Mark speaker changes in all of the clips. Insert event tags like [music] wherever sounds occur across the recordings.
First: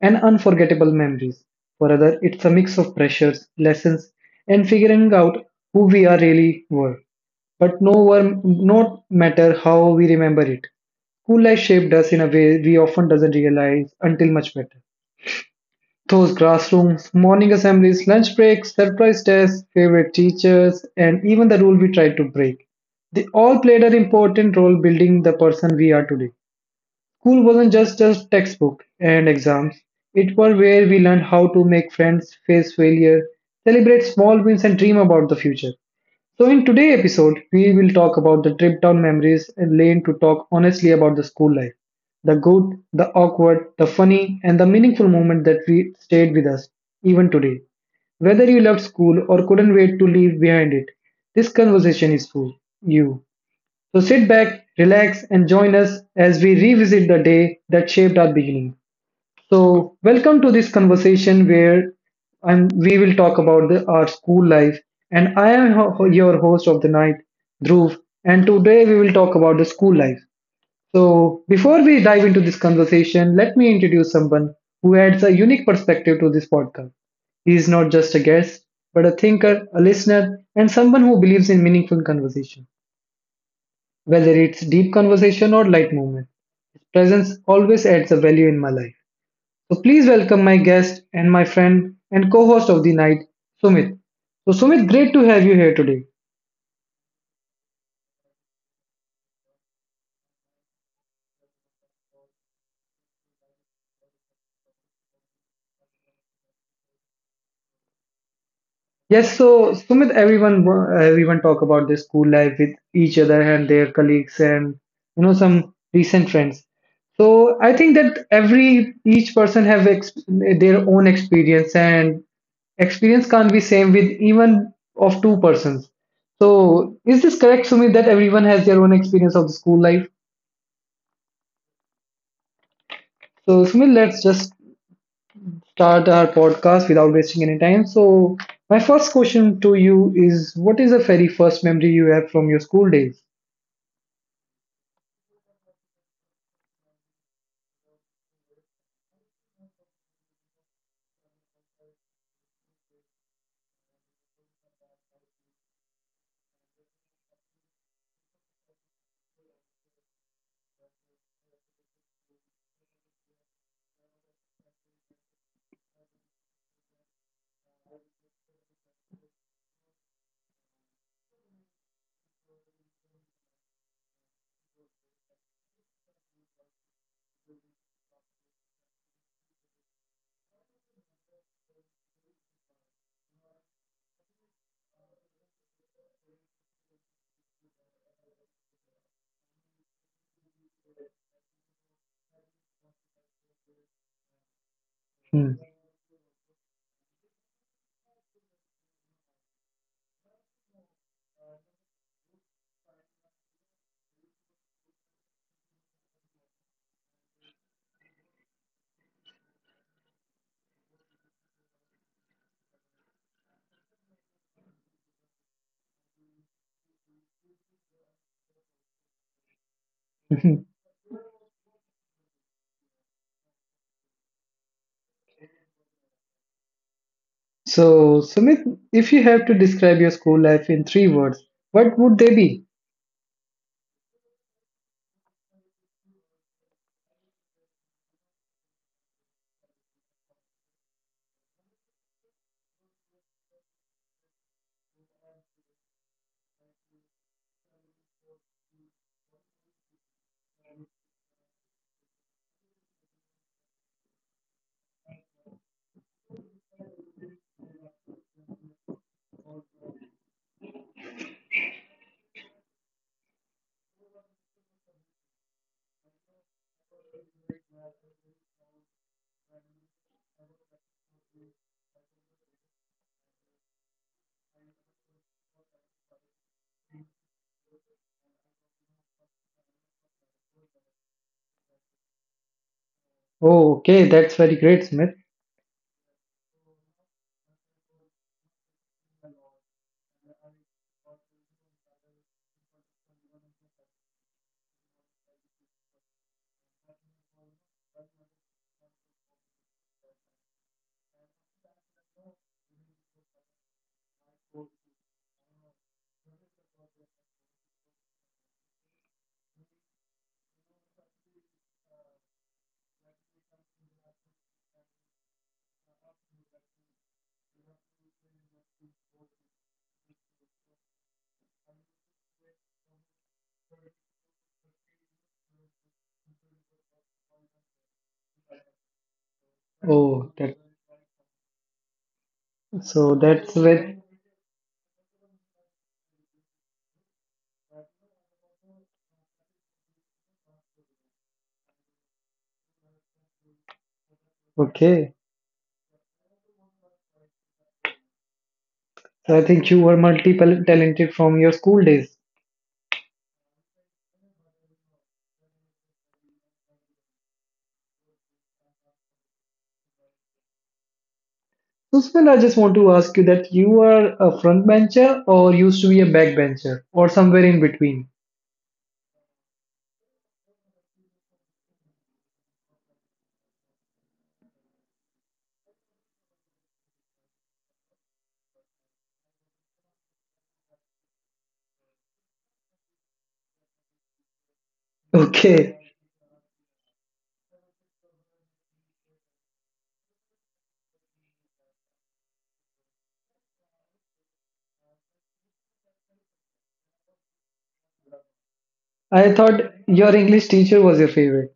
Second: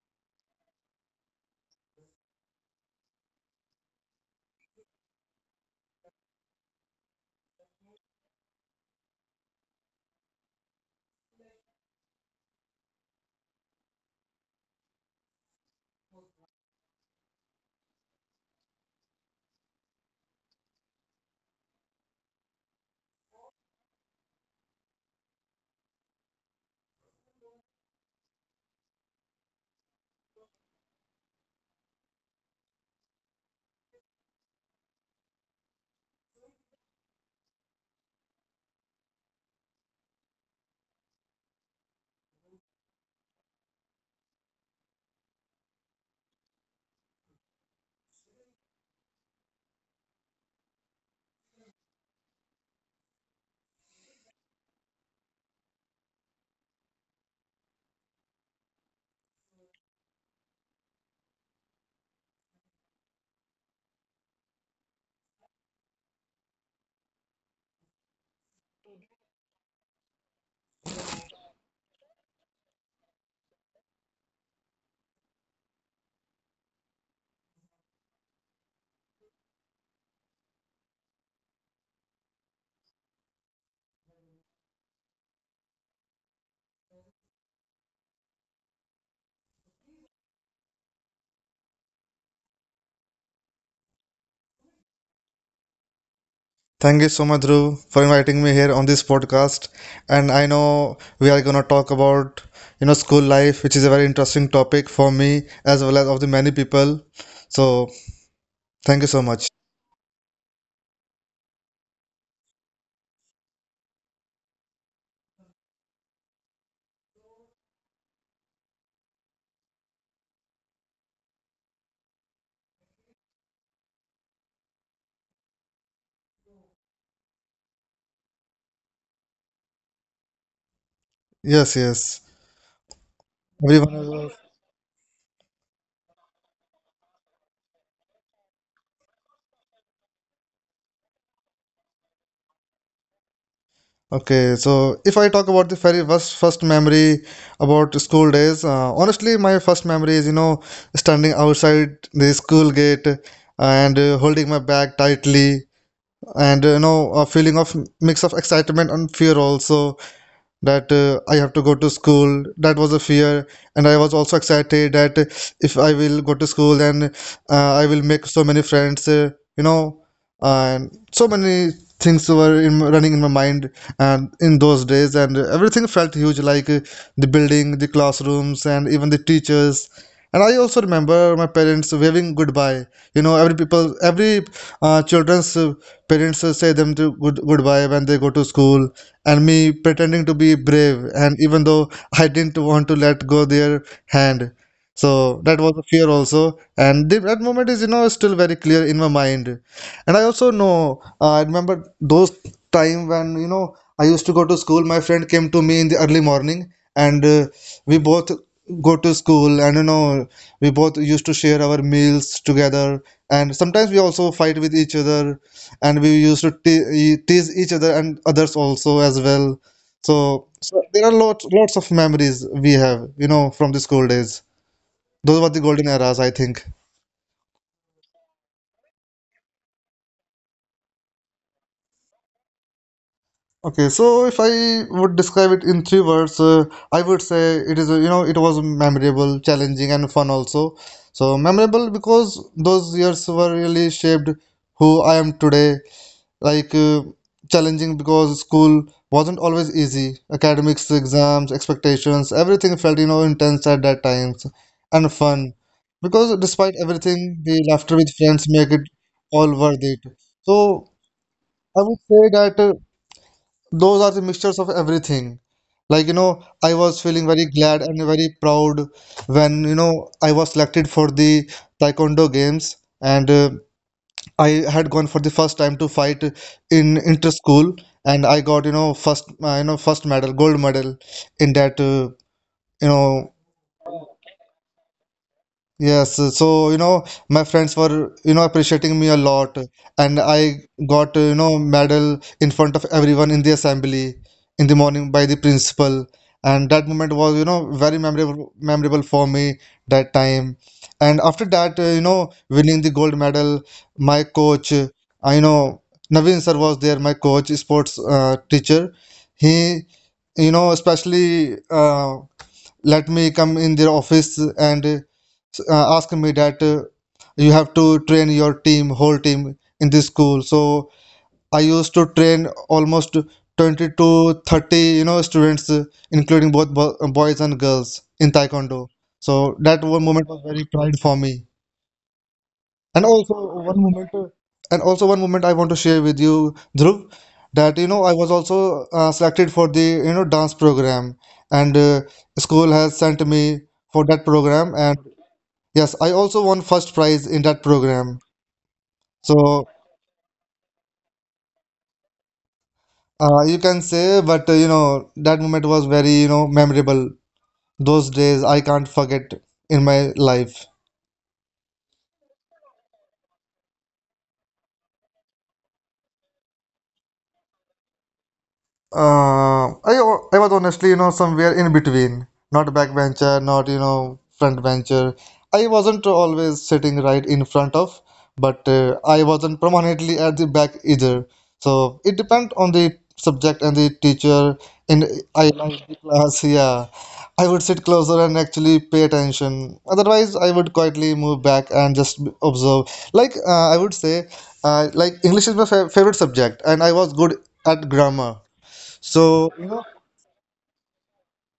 Speaker 1: and unforgettable memories. For others, it's a mix of pressures, lessons, and figuring out who we are really were. But no one, not matter how we remember it. Cool life shaped us in a way we often doesn't realize until much better. Those classrooms, morning assemblies, lunch breaks, surprise tests, favorite teachers, and even the rule we tried to break. They all played an important role building the person we are today. School wasn't just a textbook and exams. It was where we learned how to make friends, face failure, celebrate small wins, and dream about the future. So, in today's episode, we will talk about the trip down memories lane to talk honestly about the school life, the good, the awkward, the funny, and the meaningful moment that we stayed with us, even today. Whether you loved school or couldn't wait to leave behind it, this conversation is for you. So, sit back, relax, and join us as we revisit the day that shaped our beginning. So, welcome to this conversation where we will talk about our school life. And I am your host of the night, Dhruv. And today we will talk about the school life. So, before we dive into this conversation, let me introduce someone who adds a unique perspective to this podcast. He is not just a guest, but a thinker, a listener, and someone who believes in meaningful conversation, whether it's deep conversation or light movement. His presence always adds a value in my life. So please welcome my guest and my friend and co-host of the night, Sumit. So Sumit, great to have you here today.
Speaker 2: Thank you so much, Dhruv, for inviting me here on this podcast. And I know we are gonna talk about school life, which is a very interesting topic for me as well as of the many people. So thank you so
Speaker 1: Yes,
Speaker 2: much.
Speaker 1: so Sumit, everyone talk about their school life with each other and their colleagues and some recent friends. So I think that every each person have their own experience and experience can't be same with even of two persons. So is this correct, Sumit, that everyone has their own experience of the school life?
Speaker 2: Yes, yes.
Speaker 1: So Sumit, let's
Speaker 2: Everyone.
Speaker 1: just start our podcast without wasting any time. So, my first question to you is what is the very first memory you have from your school days?
Speaker 2: Okay, so if I talk about the very first memory about school days, honestly, my first memory is standing outside the school gate and holding my bag tightly, and a feeling of mix of excitement and fear also that I have to go to school. That was a fear, and I was also excited that if I will go to school, then I will make so many friends. You know, and so many things were in, running in my mind, and in those days, and everything felt huge, like the building, the classrooms, and even the teachers. And I also remember my parents waving goodbye. Every people, every children's parents say them to goodbye when they go to school, and me pretending to be brave, and even though I didn't want to let go their hand. So
Speaker 1: Hmm.
Speaker 2: that was a fear also, and that moment is still very clear in my mind. And I also know I remember those time when I used to go to school, my friend came to me in the early morning, and we both go to school, and we both used to share our meals together, and sometimes we also fight with each other, and we used to tease each other and others also as well. So,
Speaker 1: [laughs]
Speaker 2: there are lots of memories we have, from the school days. Those were the golden eras, I think.
Speaker 1: So, Sumit, if you have to describe your school life in three words, what would they be?
Speaker 2: Okay, so if I would describe it in three words, I would say it is, you know, it was memorable, challenging, and fun also. So memorable because those years were really shaped who I am today, like uh, challenging because school wasn't always easy. Academics, exams, expectations, everything felt, intense at that times, and fun. Because despite everything, the laughter with friends make it all worth it. So I would say that those are the mixtures of everything. Like, I was feeling very glad and very proud when, I was selected for the Taekwondo games, and I had gone for the first time to fight in inter school, and I got, first you know first medal, gold medal in that you know
Speaker 1: Oh, okay, that's very great, Smith.
Speaker 2: Yes, so my friends were appreciating me a lot, and I got, medal in front of everyone in the assembly in the morning by the principal, and that moment was, very memorable for me that time. And after that, winning the gold medal, my coach, I know Naveen sir was there, my coach, sports teacher. He, especially let me come in their office and asking me that you have to train your team, whole team in this school. So I used to train almost 20 to 30, students, including both boys and girls in Taekwondo. So that one moment
Speaker 1: Oh,
Speaker 2: was
Speaker 1: that
Speaker 2: very pride for me.
Speaker 1: so
Speaker 2: And also
Speaker 1: that's
Speaker 2: one
Speaker 1: with
Speaker 2: moment, uh, and also one moment I want to share with you, Dhruv, that I was also selected for the dance program, and school has sent me for that program, and
Speaker 1: okay.
Speaker 2: yes, I also won first prize in that program.
Speaker 1: So I
Speaker 2: So
Speaker 1: think you were multiple talented from your school days.
Speaker 2: you can say, but that moment was very, memorable. Those days I can't forget in my life.
Speaker 1: So Smith, I just want to ask you that you are a front bencher or used to be a back bencher or somewhere in between.
Speaker 2: Uh, I I was honestly, somewhere in between. Not backbencher, not, front bencher. I wasn't always sitting right in front of, but I wasn't permanently at the back either. So it depends on the subject and the teacher. And
Speaker 1: [laughs]
Speaker 2: I
Speaker 1: Okay.
Speaker 2: liked the class, yeah. I would sit closer and actually pay attention. Otherwise, I would quietly move back and just observe. Like I would say, like English is my fa favorite subject, and I was good at grammar,
Speaker 1: I
Speaker 2: so,
Speaker 1: thought your English teacher was your favorite.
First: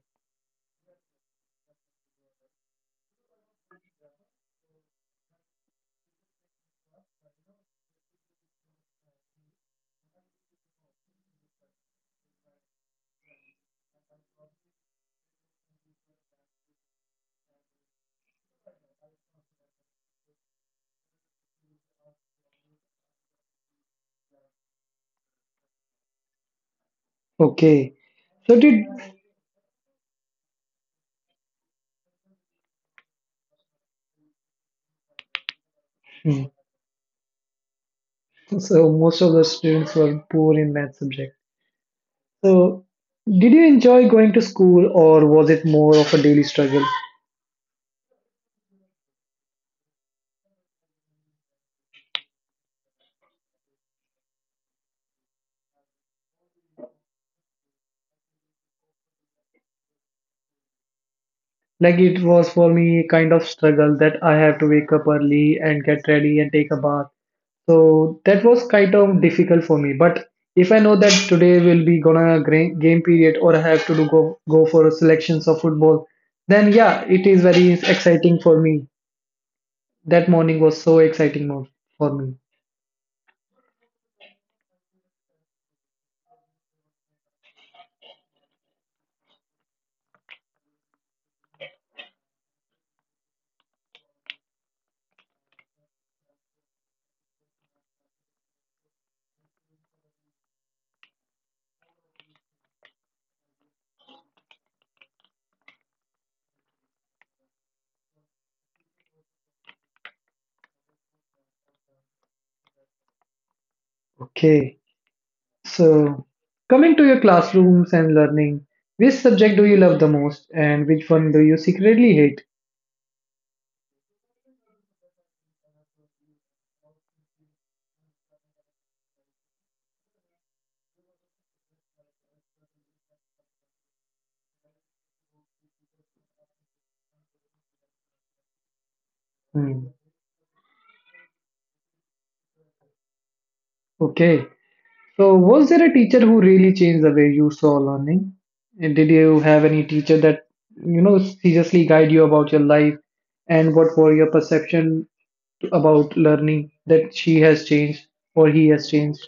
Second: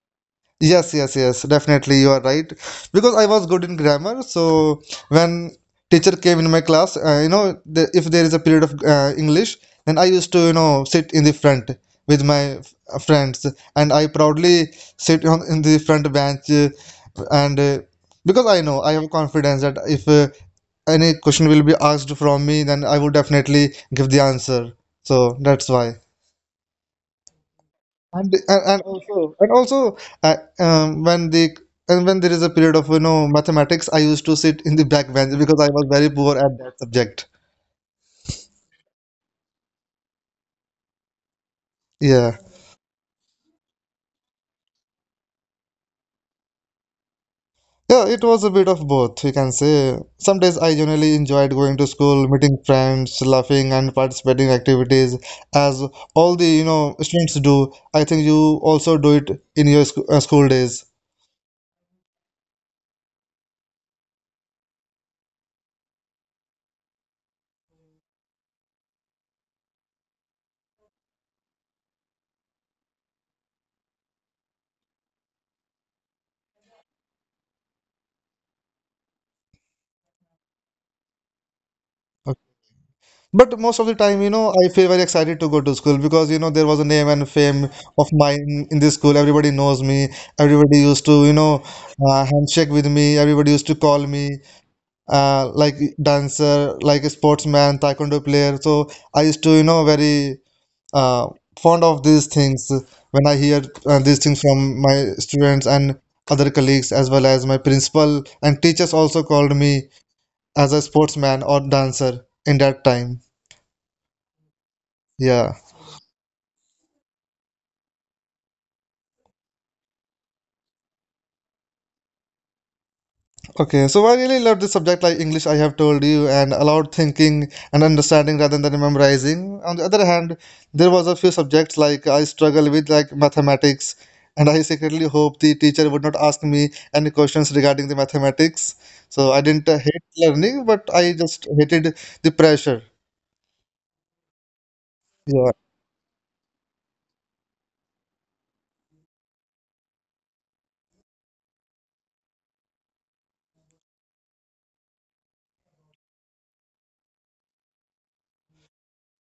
Speaker 2: yes, yes, yes, definitely you are right. Because I was good in grammar, so when teacher came in my class, if there is a period of English, then I used to, sit in the front with my friends, and I proudly sit on in the front bench, and because I know I have confidence that if any question will be asked from me, then I would definitely give the answer. So that's why.
Speaker 1: Okay.
Speaker 2: and
Speaker 1: So
Speaker 2: and and
Speaker 1: did
Speaker 2: also uh, um, when the when there is a period of mathematics, I used to sit in the back bench because I was very poor
Speaker 1: hmm.
Speaker 2: at that subject.
Speaker 1: so most of the students were poor in math subject.
Speaker 2: Yeah,
Speaker 1: So did you enjoy going to school or was it more of a daily struggle?
Speaker 2: yeah it was a bit of both, you can say. Some days I generally enjoyed going to school, meeting friends, laughing, and participating in activities, as all the students do. I think you also do it in your sc school days.
Speaker 1: Like it was for me kind of struggle that I have to wake up early and get ready and take a bath. So that was kind of difficult for me. But if I know that today will be gonna game period or I have to do go for selections of football, then yeah, it is very exciting for me. That morning was so exciting for me.
Speaker 2: But most of the time, I feel very excited to go to school because, there was a name and fame of mine in this school. Everybody knows me. Everybody used to, handshake with me. Everybody used to call me like dancer, like a sportsman, Taekwondo player. So I used to, very uh, fond of these things when I hear these things from my students and other colleagues, as well as my principal, and teachers also called me as a sportsman or dancer in that time.
Speaker 1: Okay,
Speaker 2: Yeah.
Speaker 1: so coming to your classrooms and learning, which subject do you love the most and which one do you secretly hate?
Speaker 2: Okay, so I really love the subject like English, I have told you, and allowed thinking and understanding rather than memorizing. On the other hand, there was a few subjects like I struggle with, like mathematics, and I secretly hope the teacher would not ask me any questions regarding the mathematics. So I didn't
Speaker 1: Hmm.
Speaker 2: hate learning, but I just hated the pressure.
Speaker 1: Okay, so
Speaker 2: Yeah.
Speaker 1: was there a teacher who really changed the way you saw learning? And did you have any teacher that, seriously guide you about your life and what were your perception about learning that she has changed or he has changed?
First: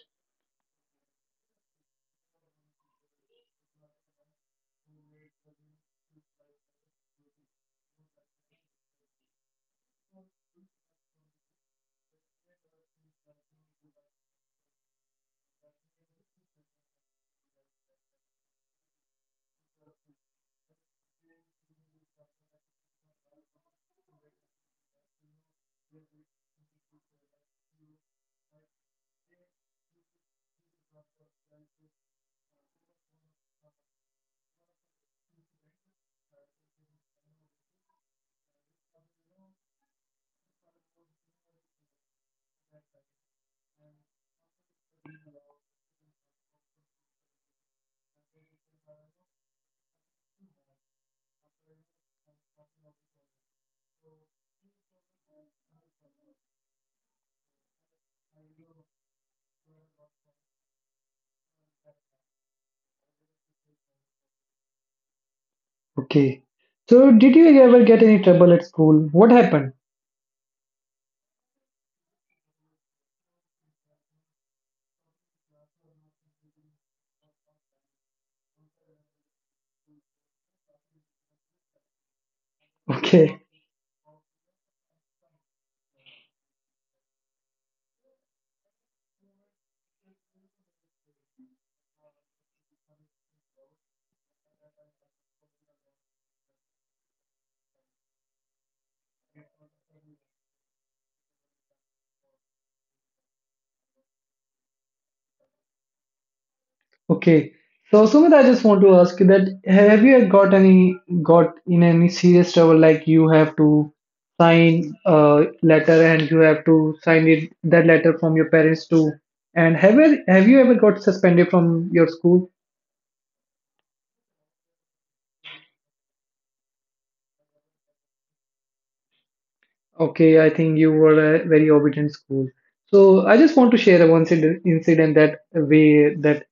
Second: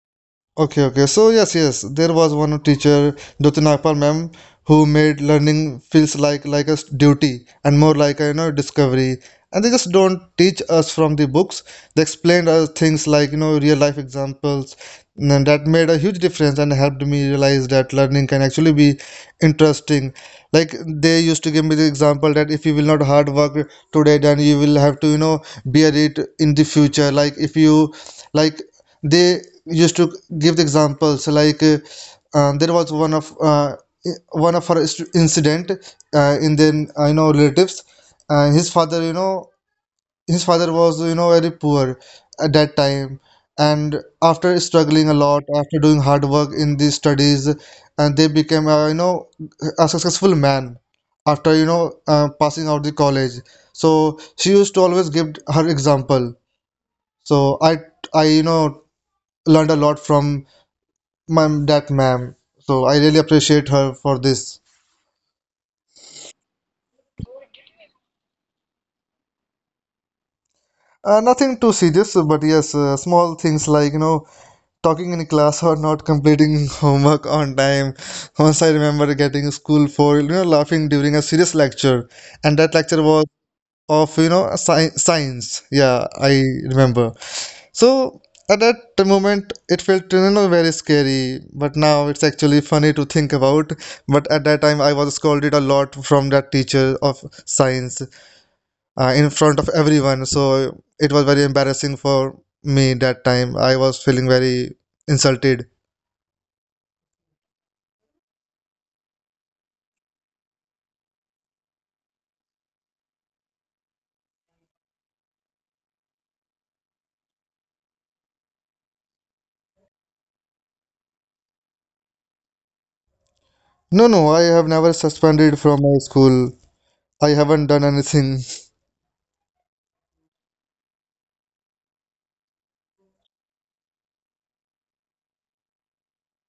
Speaker 2: Okay, okay. So yes, yes, there was one teacher, Jyoti Nagpal ma'am, who made learning feels like a duty and more like a, discovery. And they just don't teach us from the books. They explained us things like, real life examples, and that made a huge difference and helped me realize that learning can actually be interesting. Like they used to give me the example that if you will not hard work today, then you will have to, bear it in the future. Like if you like they used to give the examples like, there was one of her incident, in then, relatives, uh, his father you know his father was, very poor at that time, and after struggling a lot, after doing hard work in the studies, and they became, a successful man after, passing out the college. So she used to always give her example. So I learned a lot from that ma'am. So I really appreciate her for this.
Speaker 1: Okay. So, did you ever get any trouble at school? What happened?
Speaker 2: Nothing too serious, but yes, small things like, talking in class or not completing [laughs] homework on time. Once I remember getting school for, laughing during a serious lecture, and that lecture was
Speaker 1: Okay,
Speaker 2: of, science. Yeah, I remember. So at that moment, it felt, very scary, but now it's actually funny to think about. But at that time, I was scolded a lot from that teacher of science, in front of everyone. So it was very embarrassing for me that time. I was feeling very insulted.
Speaker 1: okay. So Sumit, I just want to ask you that have you got in any serious trouble like you have to sign a letter and you have to sign it that letter from your parents too. And have you ever got suspended from your school?
Speaker 2: No, no, I have never suspended from my school. I haven't done anything.
Speaker 1: Okay, I think you were a very obedient school. So I just want to share a one incident that way that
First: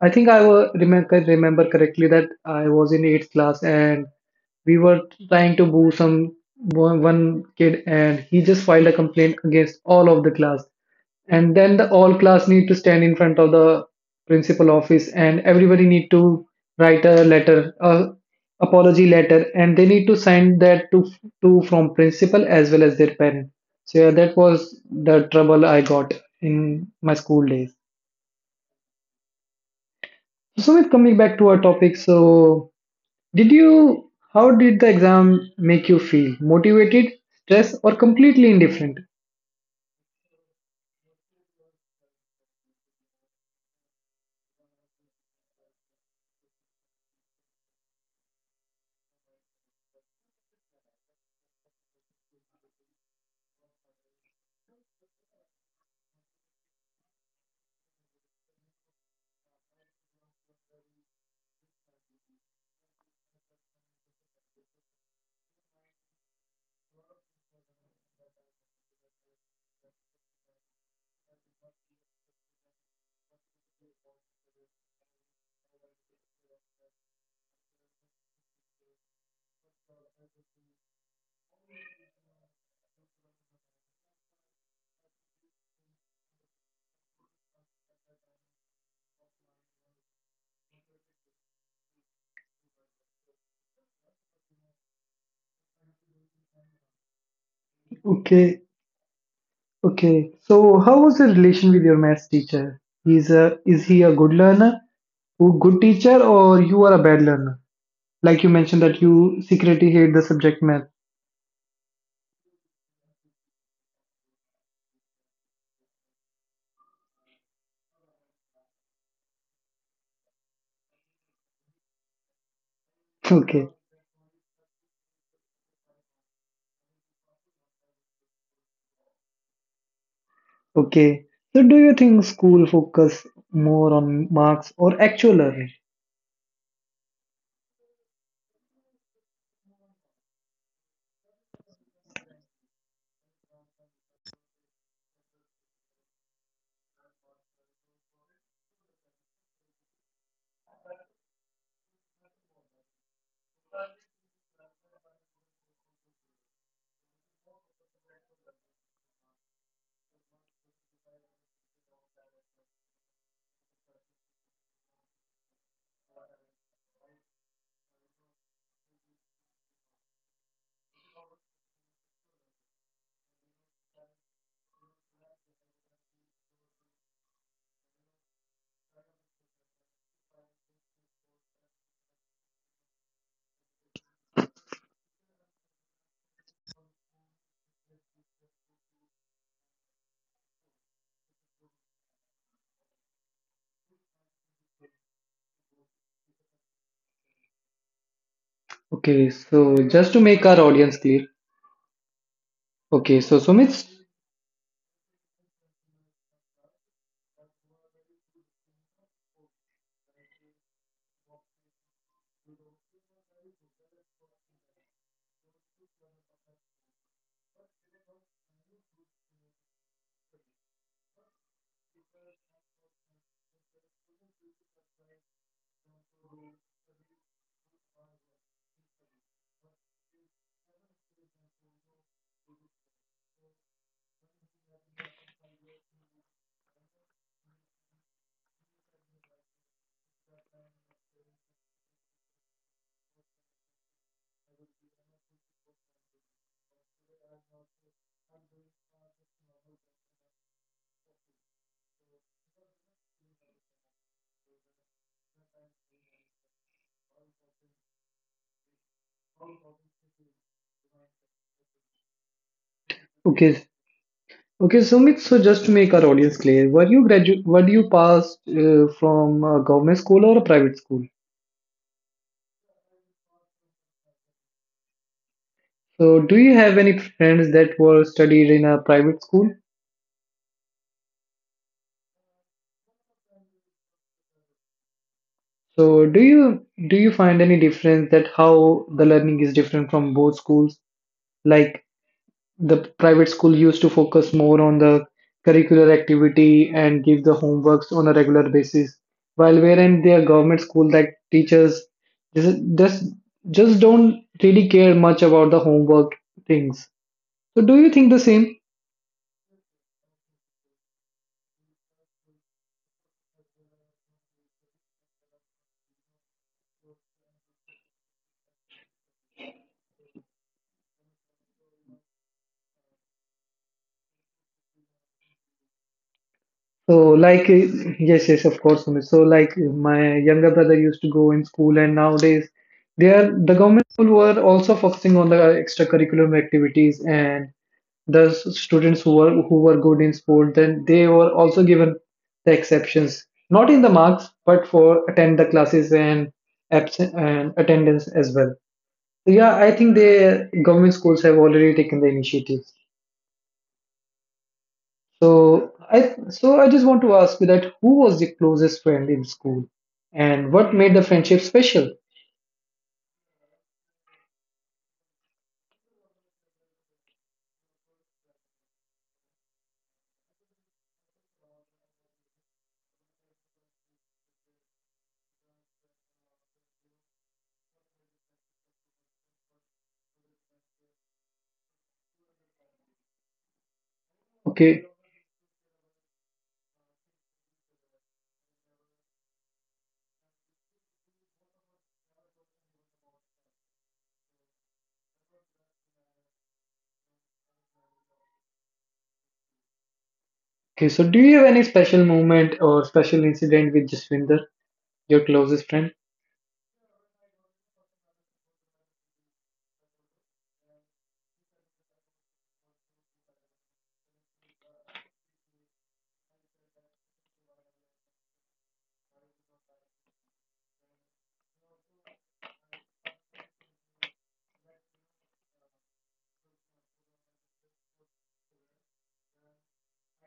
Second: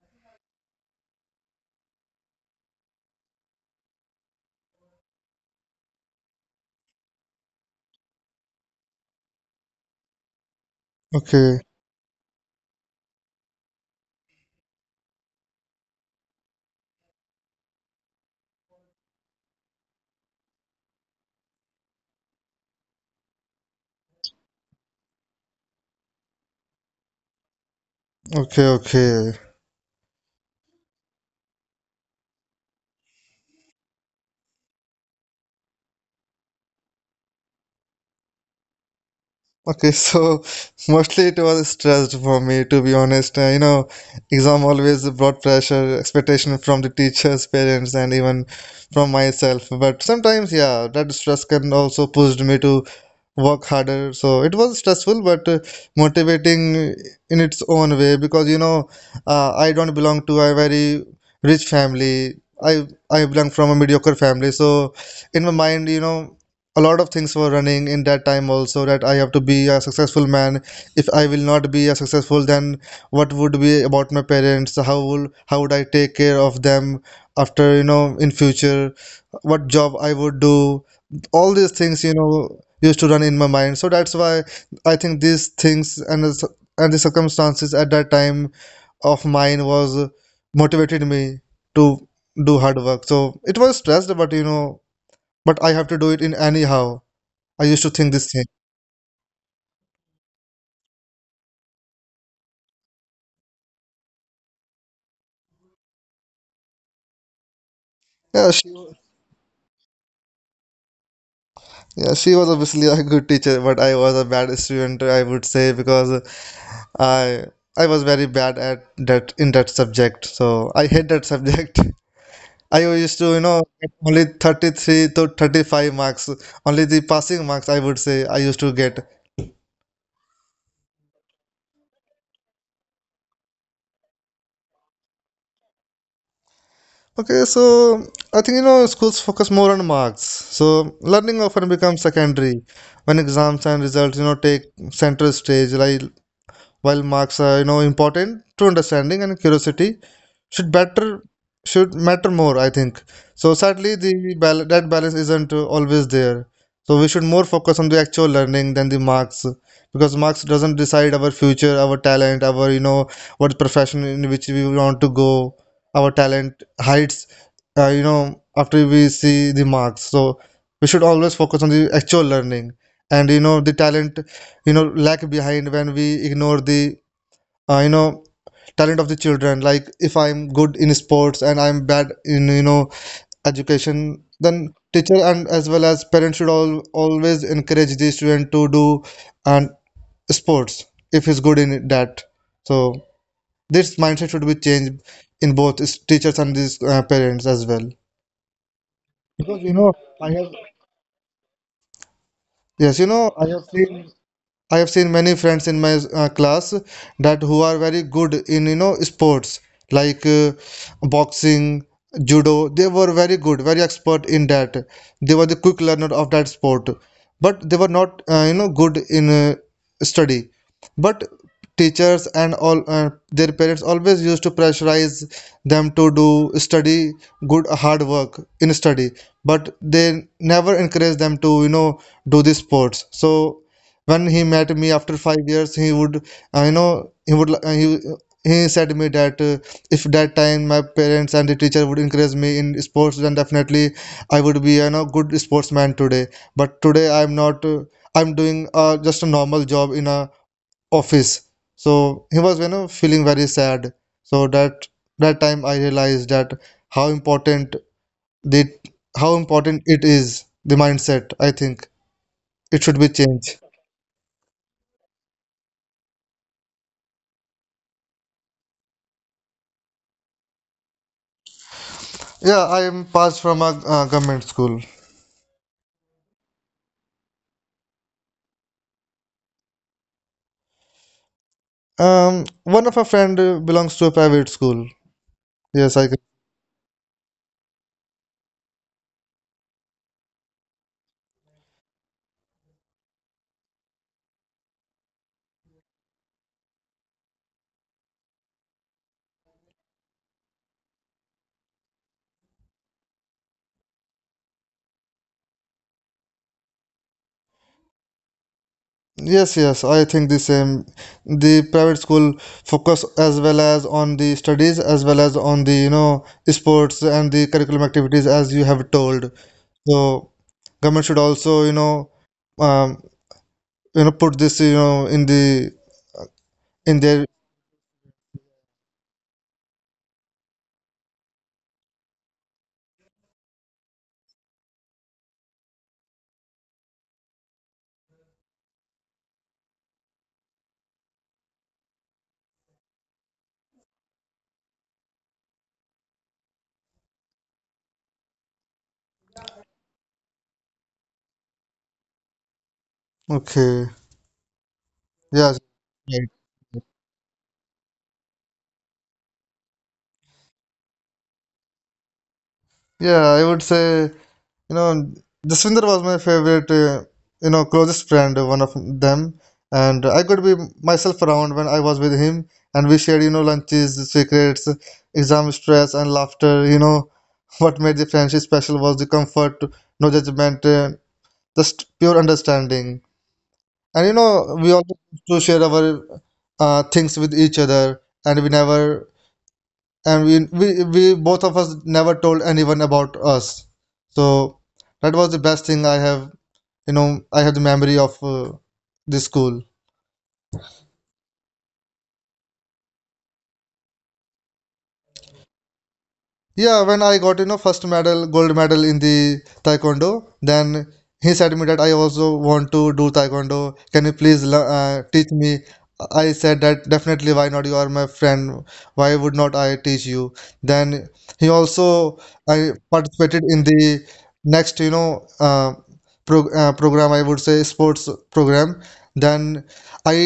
Speaker 1: I think I remember correctly that I was in eighth class and we were trying to boo some one kid and he just filed a complaint against all of the class and
Speaker 2: Okay,
Speaker 1: then the all class need to stand in front of the principal office and everybody need to write a apology letter and they need to send that to from principal as well as their parent so yeah, that was the trouble I got in my school days.
Speaker 2: okay, okay.
Speaker 1: So Sumit, coming back to our topic, so how did the exam make you feel? Motivated, stressed, or completely indifferent?
Speaker 2: Okay, [laughs] so mostly it was stressed for me, to be honest. Exam always brought pressure, expectation from the teachers, parents, and even from myself. But sometimes, yeah, that stress can also pushed me to work harder, so it was stressful but motivating in its own way, because I don't belong to a very rich family. I belong from a mediocre family. So in my mind, a lot of things were running in that time also, that I have to be a successful man. If I will not be a successful, then what would be about my parents. So, how would I take care of them after, in future, what job I would do. All these things, used to run in my mind. So that's why I think these things and the circumstances at that time of mine was motivated me to do hard work. So it was stressed, but but I have to do it in anyhow. I used to think this thing.
Speaker 1: Okay, okay. So how was the relation with your maths teacher? Is he a good learner, a good teacher, or you are a bad learner? Like
Speaker 2: Yeah,
Speaker 1: you
Speaker 2: she
Speaker 1: mentioned
Speaker 2: wa-
Speaker 1: that you secretly hate the subject math.
Speaker 2: yeah she was obviously a good teacher, but I was a bad student, I would say, because I I was very bad at that subject. So I hate that subject. [laughs] I used to,
Speaker 1: [laughs] Okay.
Speaker 2: get only 33 to 35 marks, only the passing marks, I would say, I used to get.
Speaker 1: Okay. So do you think school focus more on marks or actual learning?
Speaker 2: Okay, so I think, schools focus more on marks. So learning often becomes secondary when exams and results, take center stage, right? While marks are important, to understanding and curiosity should better should matter more. I think so. Sadly, that balance isn't always there. So we should more focus on the actual learning than the marks, because marks doesn't decide our future, our talent, our what profession in which we want to go, our talent heights. After we see the marks, so we should always focus on the actual learning, and the talent lag behind when we ignore the uh, you know talent of the children. Like if I'm good in sports and I'm bad in education, then teacher and as well as parents should all always encourage the student to do and sports if he's good in that. So this mindset should be changed in both teachers and these parents as well.
Speaker 1: Okay,
Speaker 2: you
Speaker 1: so
Speaker 2: know
Speaker 1: just to make our audience clear.
Speaker 2: yes,
Speaker 1: Okay, so
Speaker 2: i have
Speaker 1: Sumit,
Speaker 2: seen I have seen many friends in my class, that who are very good in sports, like boxing, judo. They were very good, very expert in that. They were the quick learner of that sport, but they were not good in study. But teachers and all their parents always used to pressurize them to do study, good hard work in study, but they never encourage them to do these sports. So when he met me after 5 years, he would, I know, he would he said me that if that time my parents and the teacher would encourage me in sports, then definitely I would be good sportsman today. But today I'm not. I'm doing just a normal job in a office. So he was feeling very sad. So that time I realized that how important the how important it is, the mindset, I think. It should be changed.
Speaker 1: okay, okay, Sumit. So just to make our audience clear, were you passed from a government school or a private school?
Speaker 2: Yeah, I am passed from a government school.
Speaker 1: So do you have any friends that were studied in a private school?
Speaker 2: One of our friend belongs to a private school. Yes,
Speaker 1: So
Speaker 2: I.
Speaker 1: do you find any difference that how the learning is different from both schools? Like the private school used to focus more on the curricular activity and give the homeworks on a regular basis while wherein their government school like teachers just just just don't really care much about the homework things so do you think the same
Speaker 2: Yes, yes, I think the same. The private school focus as well as on the studies, as well as on the sports and the curriculum activities, as you have told. So government should also um, put this
Speaker 1: so
Speaker 2: in their.
Speaker 1: like yes, yes, of course, Sumit. So like my younger brother used to go in school and nowadays they are the government school were also focusing on the extracurricular activities and the students who were good in sport then they were also given the exceptions not in the marks but for attend the classes and absent and attendance as well so yeah I think the government schools have already taken the initiative
Speaker 2: Okay. Yes.
Speaker 1: so i
Speaker 2: Right.
Speaker 1: so I just want to ask you that who was the closest friend in school and what made the friendship special.
Speaker 2: Yeah, I would say. You know, Jaswinder was my favorite, closest friend, one of them. And I could be myself around when I was with him, and we shared, lunches, secrets, exam stress, and laughter. [laughs] What made the friendship special was the comfort, no judgment, just pure understanding. And we
Speaker 1: Okay,
Speaker 2: always used to share our things with each other, and we never, and we both of us never told anyone about us. So that was the best thing I have, I have the memory of this school.
Speaker 1: okay. So do you have any special moment or special incident with Jaswinder, your closest friend?
Speaker 2: Yeah, when I got first medal, gold medal in the taekwondo, then he said to me that I also want to do taekwondo. Can you please teach me? I said that definitely. Why not? You are my friend. Why would not I teach you? Then he also I participated in the next program, I would say, sports program. Then I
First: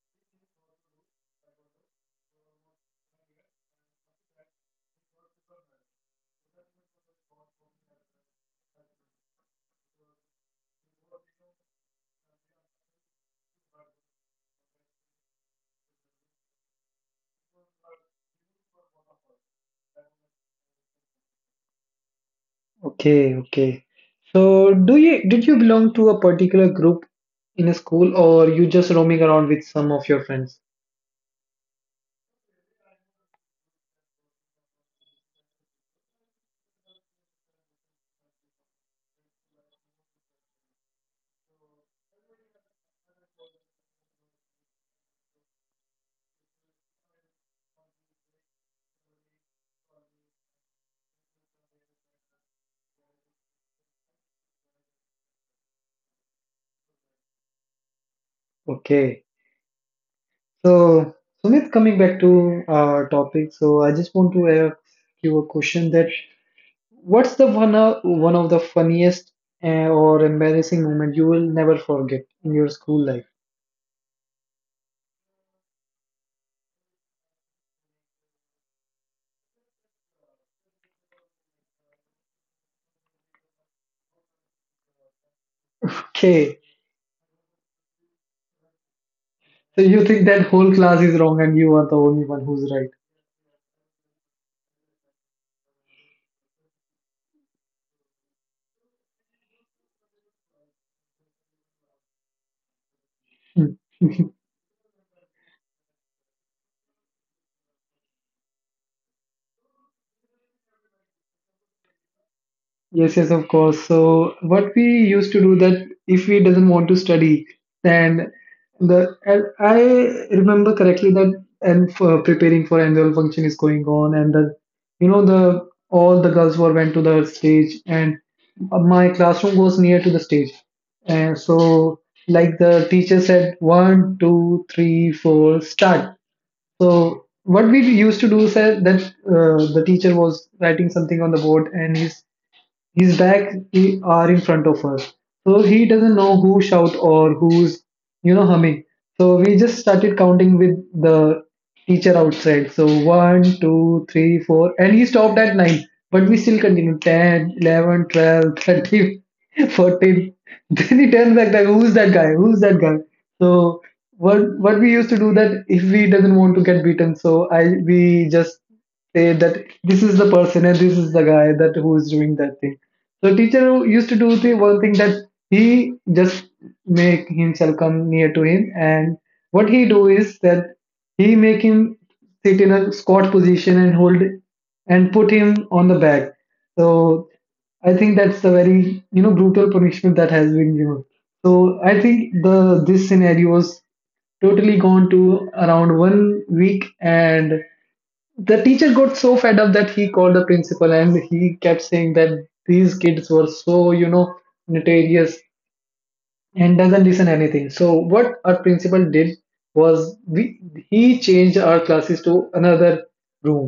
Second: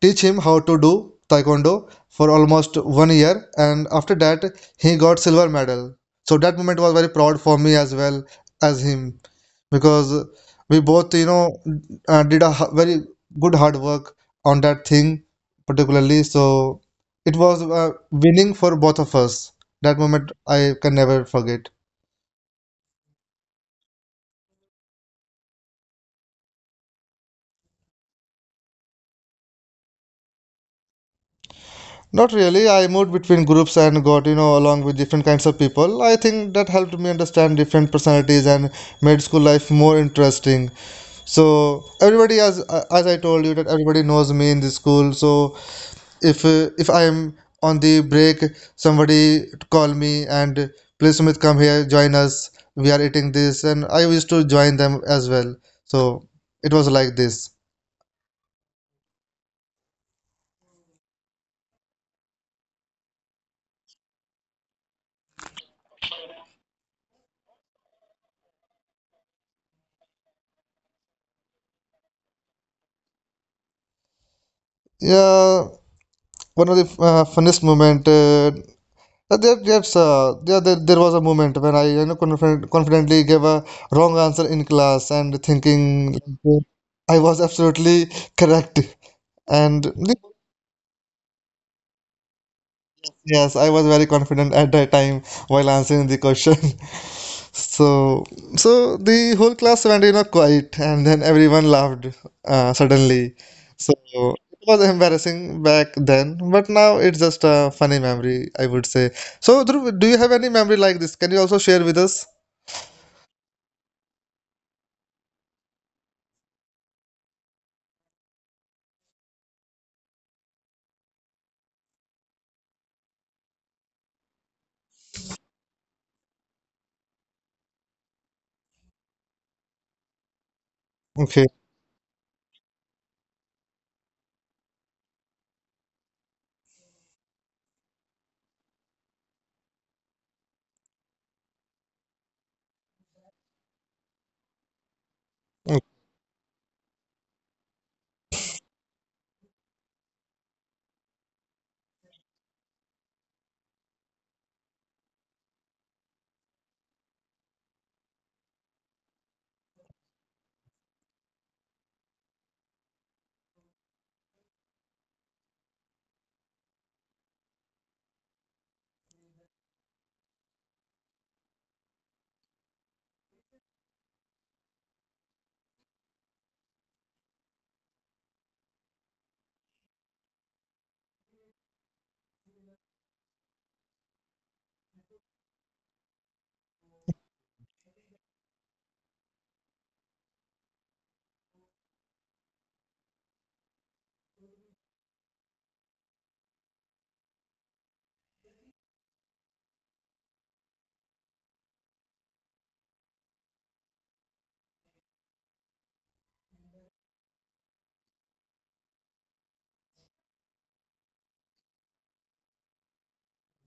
Speaker 2: teach him how to do taekwondo for almost one year, and after that he got silver medal. So that moment was very proud for me as well as him, because we both, did a very good hard work on that thing particularly. So it was winning for both of us. That moment I can never forget.
Speaker 1: Okay, okay. So, do you did you belong to a particular group in a school, or you just roaming around with some of your friends?
Speaker 2: Not really. I moved between groups and got, along with different kinds of people. I think that helped me understand different personalities and made school life more interesting. So everybody, as I told you, that everybody knows me in the school. So if I'm on the break, somebody call me and please, Sumit, come here, join us. We are eating this, and I used to join them as well. So it was like this.
Speaker 1: Okay. So, Sumit, coming back to our topic, so I just want to ask you a question that what's the one one of the funniest or embarrassing moment you will never forget in your school life?
Speaker 2: Yeah, one of the funniest moment. There, there's, there, there, There was a moment when I, confidently gave a wrong answer in class, and thinking
Speaker 1: Okay.
Speaker 2: I was absolutely correct. [laughs] And
Speaker 1: So you
Speaker 2: th-
Speaker 1: think that whole class is wrong and you are the only one who's right?
Speaker 2: yes, I was very confident at that time while answering the question. [laughs] So, so the whole class went, quiet, and then everyone laughed suddenly. So
Speaker 1: Hmm. [laughs]
Speaker 2: it was embarrassing back then, but now it's just a funny memory, I would say. So, Dhruv, do you have any memory like this? Can you also share with us?
Speaker 1: Yes, yes, of course. So what we used to do that if we doesn't want to study, then the and I remember correctly that and for preparing for annual function is going on, and the you know the all the girls were went to the stage, and my classroom was near to the stage, and
Speaker 2: Okay,
Speaker 1: so like the teacher said one, two, three, four, start. So what we used to do is that the teacher was writing something on the board and he's his back are in front of us. So he doesn't know who shout or who's, humming. So we just started counting with the teacher outside. So one, two, three, four, and he stopped at nine. But we still continued 10, 11, 12, [laughs] 13, 14. Then he turns back like, who's that guy? Who's that guy? So what we used to do that if we doesn't want to get beaten, so I we just say that this is the person and this is the guy that who is doing that thing. So teacher used to do the one thing that he just make himself come near to him and what he do is that he make him sit in a squat position and hold and put him on the back. So I think that's a very brutal punishment that has been given. So I think the this scenario was totally gone to around 1 week, and the teacher got so fed up that he called the principal, and he kept saying that these kids were so notorious and doesn't listen anything. So what our principal did was we he changed our classes to another room.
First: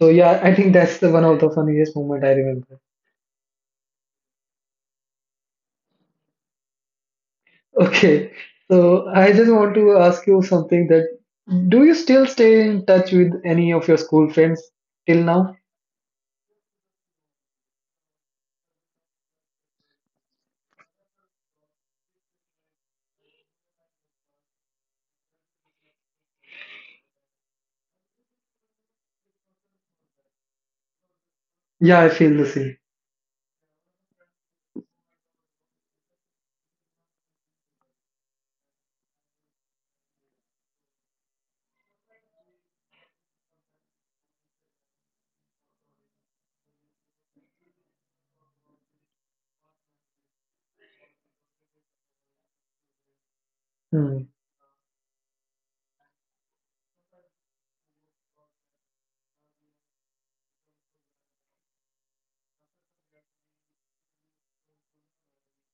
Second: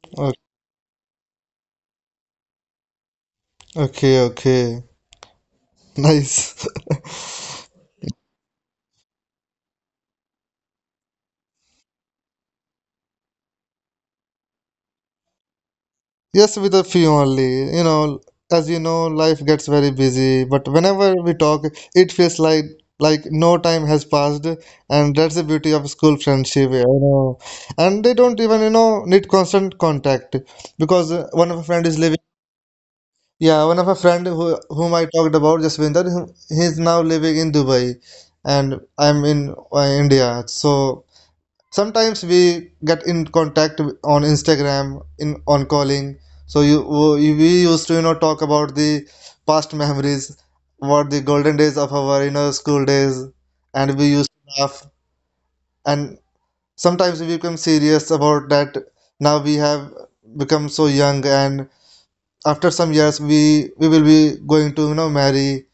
Speaker 1: So
Speaker 2: okay,
Speaker 1: yeah, I think that's the one of the funniest moment I remember.
Speaker 2: okay, okay. Nice. [laughs]
Speaker 1: Okay, so I just want to ask you something, that do you still stay in touch with any of your school friends till now?
Speaker 2: Yes, with a few only. As you know, life gets very busy, but whenever we talk, it feels like no time has passed, and that's the beauty of school friendship. And they don't even, need constant contact, because one of a friend is
Speaker 1: Yeah, I
Speaker 2: living.
Speaker 1: feel the same.
Speaker 2: Yeah, one of a friend who, whom I talked about, Jasvinder, he's now living in Dubai, and I'm in India. So sometimes we get in contact on Instagram, in on calling, so you we used to talk about the past memories, about the golden days of our school days, and we
Speaker 1: Hmm.
Speaker 2: used to laugh. And sometimes we become serious about that. Now we have become so young, and after some years we will be going to marry.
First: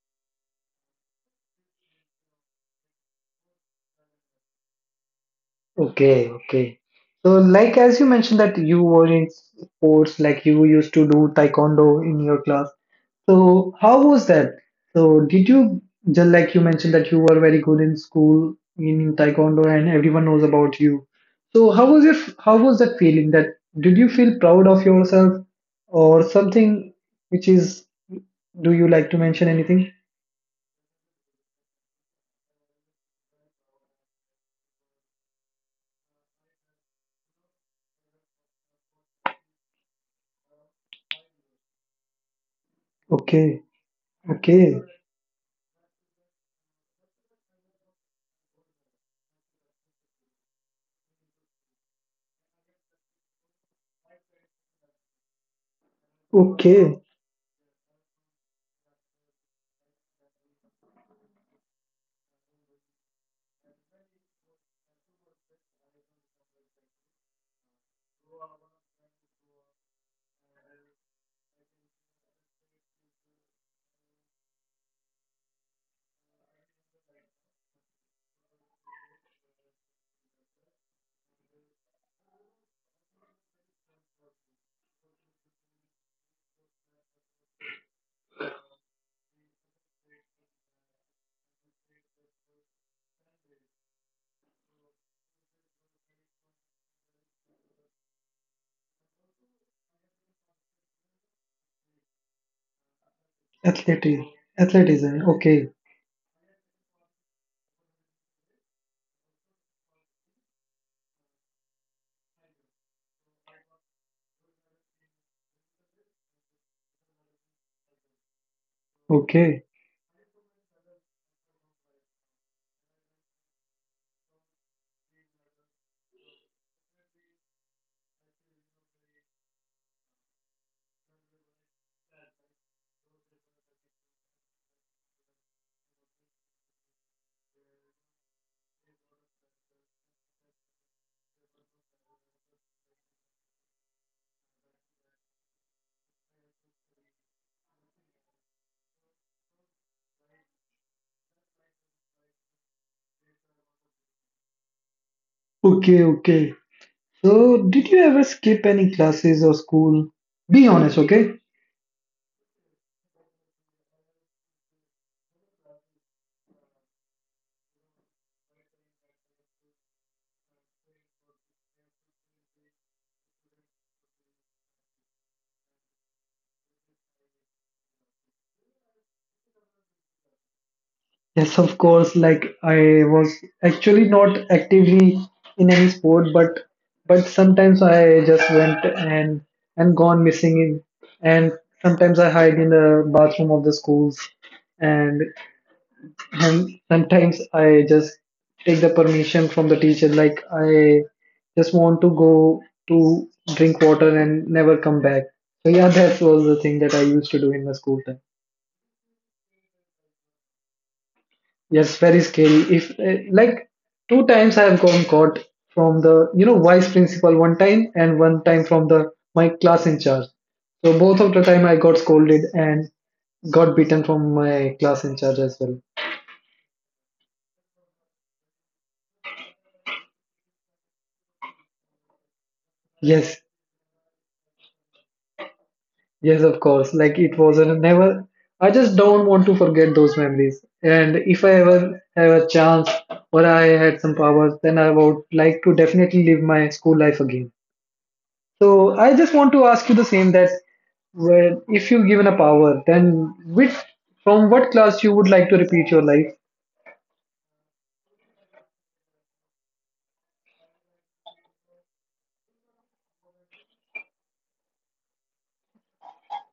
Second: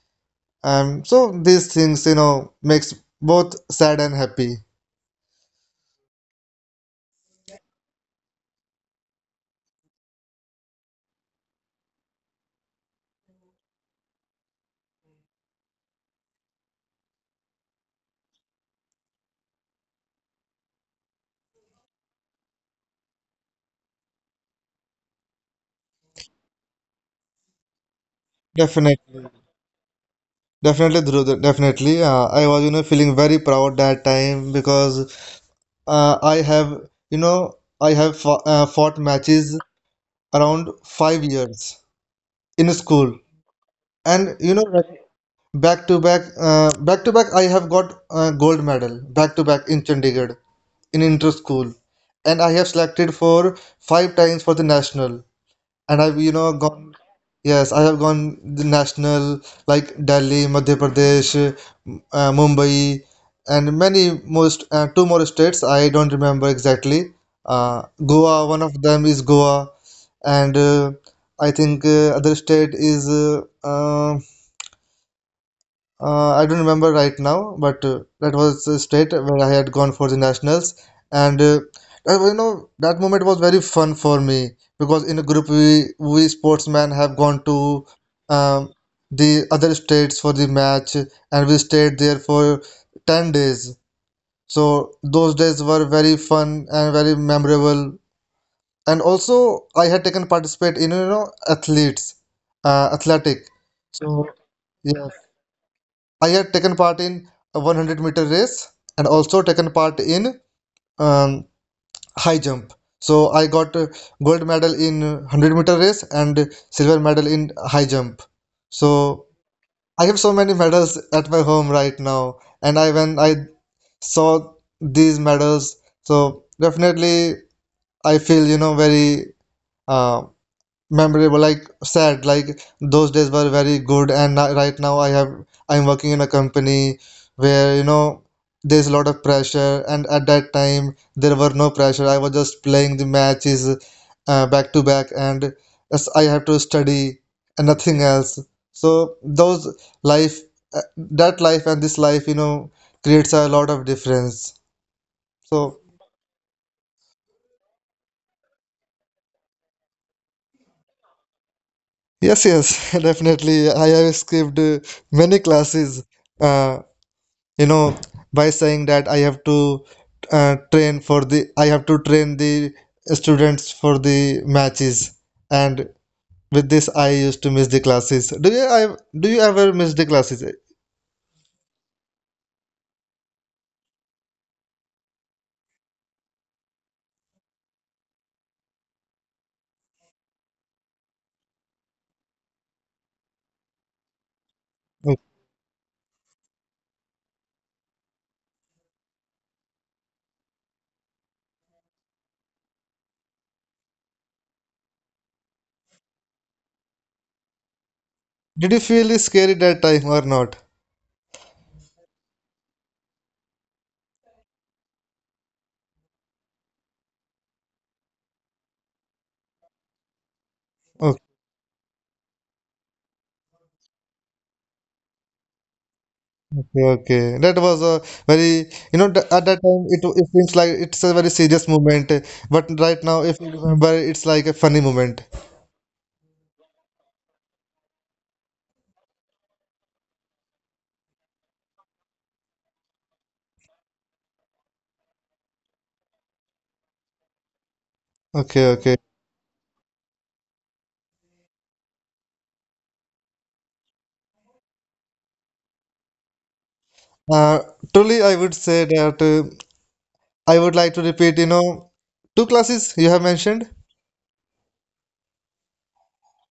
Speaker 2: So these things makes both sad and happy.
Speaker 1: Okay, okay. So, like as you mentioned that you were in sports, like you used to do taekwondo in your class. So, how was that? So, did you, just like you mentioned that you were very good in school in taekwondo, and everyone knows about you. So, how was your how was that feeling? That did you feel proud of yourself or something? Which is, do you like to
Speaker 2: Definitely.
Speaker 1: mention anything?
Speaker 2: Definitely, Dhruv, definitely. I was, feeling very proud that time, because uh, I have, you know, I have fought matches around 5 years in school,
Speaker 1: Okay,
Speaker 2: and,
Speaker 1: okay,
Speaker 2: back to back, I have got gold medal back to back in Chandigarh, in inter school, and I have selected for five times for the national, and I've, gone.
Speaker 1: okay.
Speaker 2: Yes, I have gone the national, like Delhi, Madhya Pradesh, Mumbai, and many most two more states. I don't remember exactly. Goa, one of them is Goa, and I think other state is I don't remember right now, but that was the state where I had gone for the nationals, and that moment was very fun for me, because in a group we sportsmen have gone to um, the other states for the match, and we stayed there for 10 days. So those days were very fun and very memorable. And also, I had taken participate in athletes, athletic.
Speaker 1: Athletic,
Speaker 2: So yeah,
Speaker 1: athleticism. Okay,
Speaker 2: I had taken part in a 100-meter race, and also taken part in um, high jump. So I got gold medal in 100-meter race and silver medal in high jump. So
Speaker 1: okay.
Speaker 2: I have so many medals at my home right now, and I when I saw these medals, so definitely I feel very uh, memorable, like sad. Like those days were very good, and right now I'm working in a company where there's a lot of pressure, and at that time there were no pressure. I was just playing the matches back to back, and yes, I have to study and nothing else. So those life that life and this life creates a lot of difference. So
Speaker 1: Okay, okay. So, did you ever skip any classes or school? Be honest, okay?
Speaker 2: yes, yes. [laughs] Definitely I have skipped many classes, uh, you know by saying that I have to train the students for the matches, and with this I used to miss the classes. Do you ever miss the classes?
Speaker 1: Yes, of course. Like I was actually not actively in any sport, but sometimes I just went and gone missing in, and sometimes I hide in the bathroom of the schools,
Speaker 2: Okay.
Speaker 1: and sometimes I just take the permission from the teacher, like I just want to go to drink water and never come back. So yeah, that was the thing that I used to do in my school time.
Speaker 2: Did you feel scary that time or not?
Speaker 1: Yes, very scary. If like two times I have gone caught from the vice principal one time and one time from the my class in charge. So both of the time I got scolded and got beaten from my class in charge as well.
Speaker 2: Okay, okay. That was a very, at that time it seems like it's a very serious moment. But right now, if
Speaker 1: Yes,
Speaker 2: you remember, it's like a funny moment.
Speaker 1: Yes, of course. Like it was a never. I just don't want to forget those memories. And if I ever have a chance or I had some powers, then I would like to definitely live my school life again.
Speaker 2: Okay,
Speaker 1: So
Speaker 2: okay.
Speaker 1: I just want to ask you the same, that well, if you given a power, then which from what class you would like to repeat your life?
Speaker 2: uh, Truly I would say that I would like to repeat, two classes you have mentioned.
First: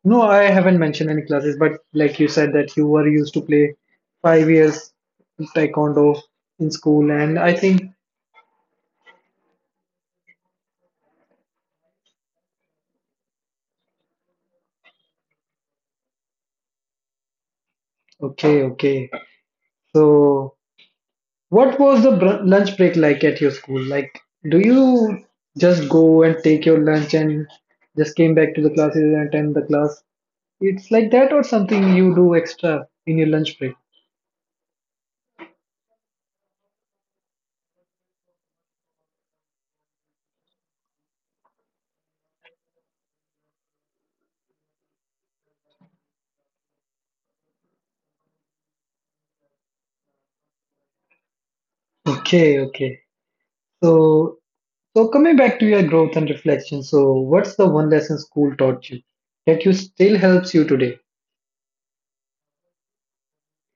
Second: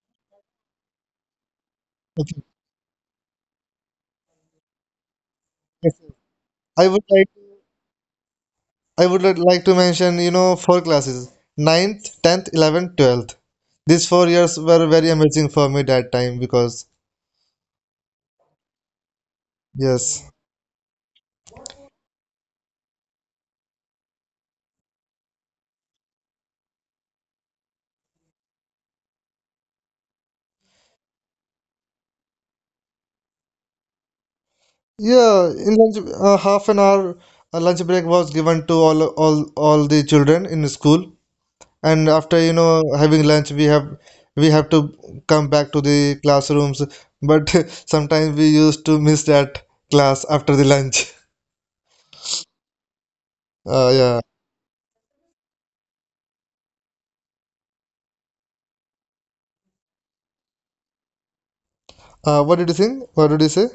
Speaker 1: No, I haven't mentioned any classes, but like you said that you were used to play 5 years
Speaker 2: Yes.
Speaker 1: taekwondo in
Speaker 2: I would
Speaker 1: school,
Speaker 2: like
Speaker 1: and I think
Speaker 2: I would like to mention, four classes. Ninth, tenth, 11th, 12th. These 4 years were very amazing for me that time because.
Speaker 1: okay, okay.
Speaker 2: Yes.
Speaker 1: So what was the lunch break like at your school? Like, do you just go and take your lunch and just came back to the classes and attend the class? It's like that, or something you do extra in your lunch break?
Speaker 2: Yeah, in lunch half an hour lunch break was given to all the children in the school, and after having lunch, we have to come back to the classrooms, but [laughs] sometimes we used to miss that class after the lunch.
Speaker 1: Okay, okay.
Speaker 2: Yeah.
Speaker 1: So, so coming back to your growth and reflection, so what's the one lesson school taught you that you still helps you today?
Speaker 2: What did you think? What did you say?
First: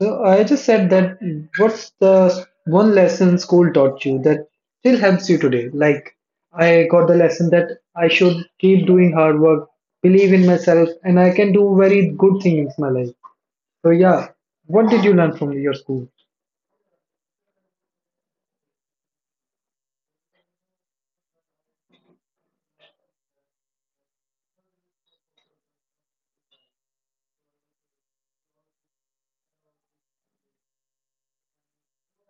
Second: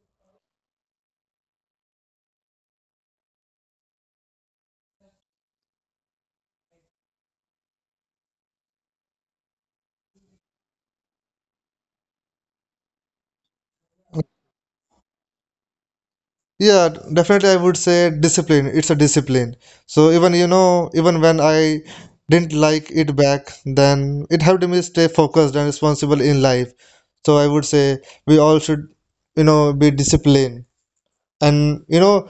Speaker 1: So I just said that what's the one lesson school taught you that still helps you today? Like I got the lesson that I should keep doing hard work, believe in myself, and I can do very good things in my life. So yeah, what did you learn from your school?
Speaker 2: Yeah, definitely I would say discipline. It's a discipline. So even when I didn't like it back then, it helped me stay focused and responsible in life. So I would say we all should, be disciplined, and you know,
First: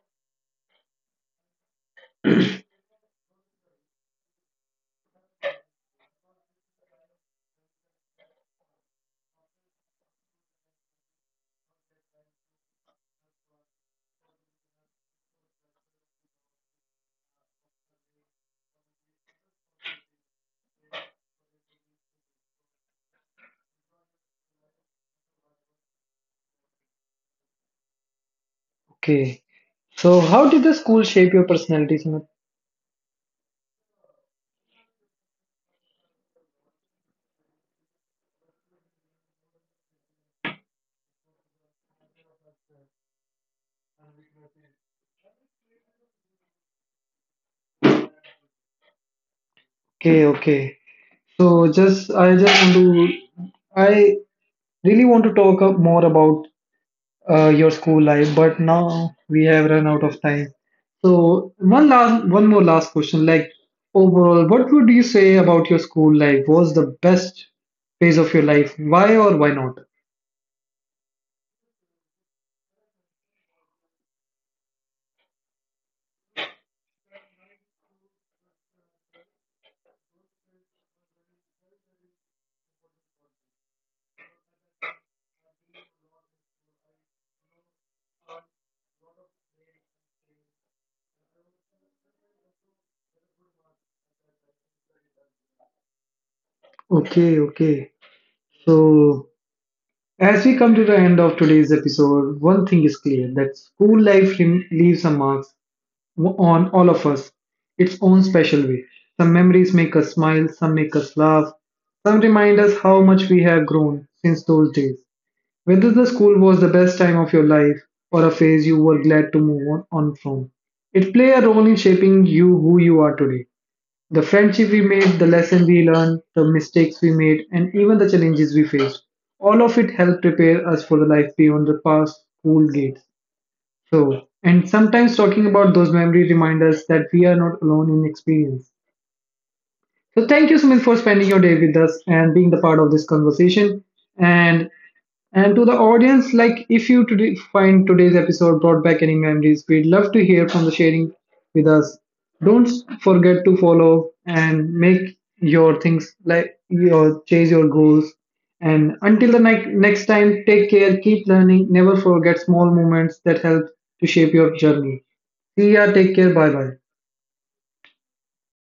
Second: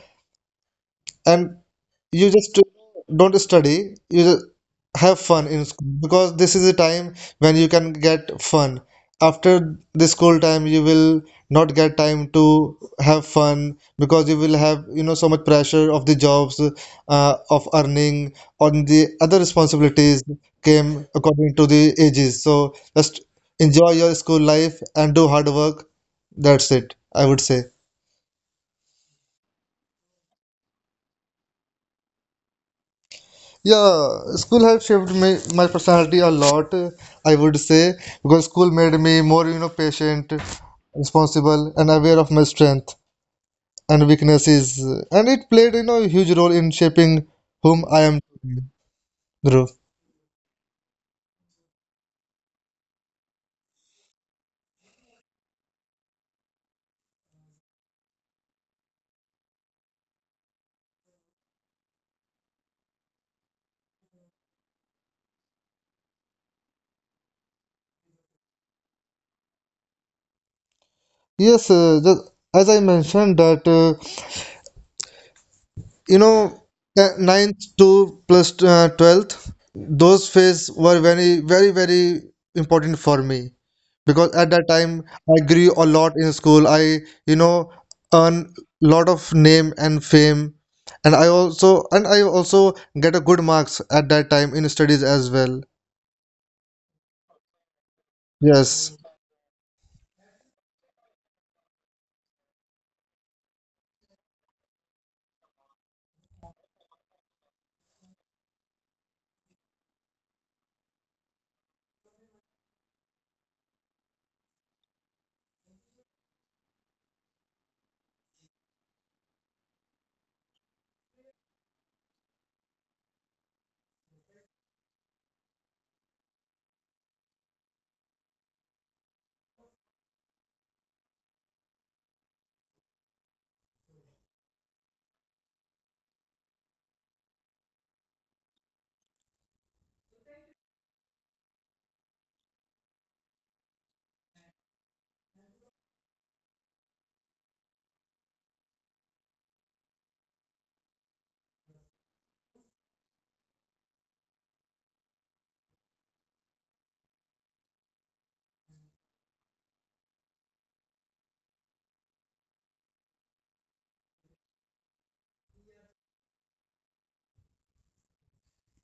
Speaker 2: and you just don't study, you just have fun in school, because this is a time when you can get fun. After the school time, you will not get time to have fun, because you will have, so much pressure of the jobs, of earning, on the other responsibilities came according to the ages. So just enjoy your school life and do hard work. That's it, I would say.
Speaker 1: Okay. So how did the school shape your personality, Sumit?
Speaker 2: Yeah, school has shaped me, my personality a lot, I would say, because school made me more, patient, responsible, and aware of my strength and weaknesses. And it played, a huge role in shaping whom I am, Dhruv.
Speaker 1: Okay, okay. So just I just want to I really want to talk up more about your school life, but now we have run out of time. So one last, one more last question. Like overall, what would you say about your school life? Was the best phase of your life? Why or why not?
Speaker 2: Yes, as I mentioned that You know, the ninth to plus 12th, those phase were very, very, very important for me, because at that time I grew a lot in school. I, you know, earn lot of name and fame, and I also get a good marks at that time in studies as well.
Speaker 1: Okay, okay.
Speaker 2: Yes.
Speaker 1: So as we come to the end of today's episode, one thing is clear, that school life leaves a mark on all of us, its own special way. Some memories make us smile, some make us laugh, some remind us how much we have grown since those days. Whether the school was the best time of your life or a phase you were glad to move on from, it played a role in shaping you who you are today. The friendship we made, the lesson we learned, the mistakes we made, and even the challenges we faced. All of it helped prepare us for the life beyond the past school gates. So, and sometimes talking about those memories remind us that we are not alone in experience. So thank you, Sumit, for spending your day with us and being the part of this conversation. And to the audience, like if you today find today's episode brought back any memories, we'd love to hear from the sharing with us. Don't forget to follow and make your things, like your chase your goals. And until the next time, take care, keep learning, never forget small moments that help to shape your journey. See ya, take care, bye bye.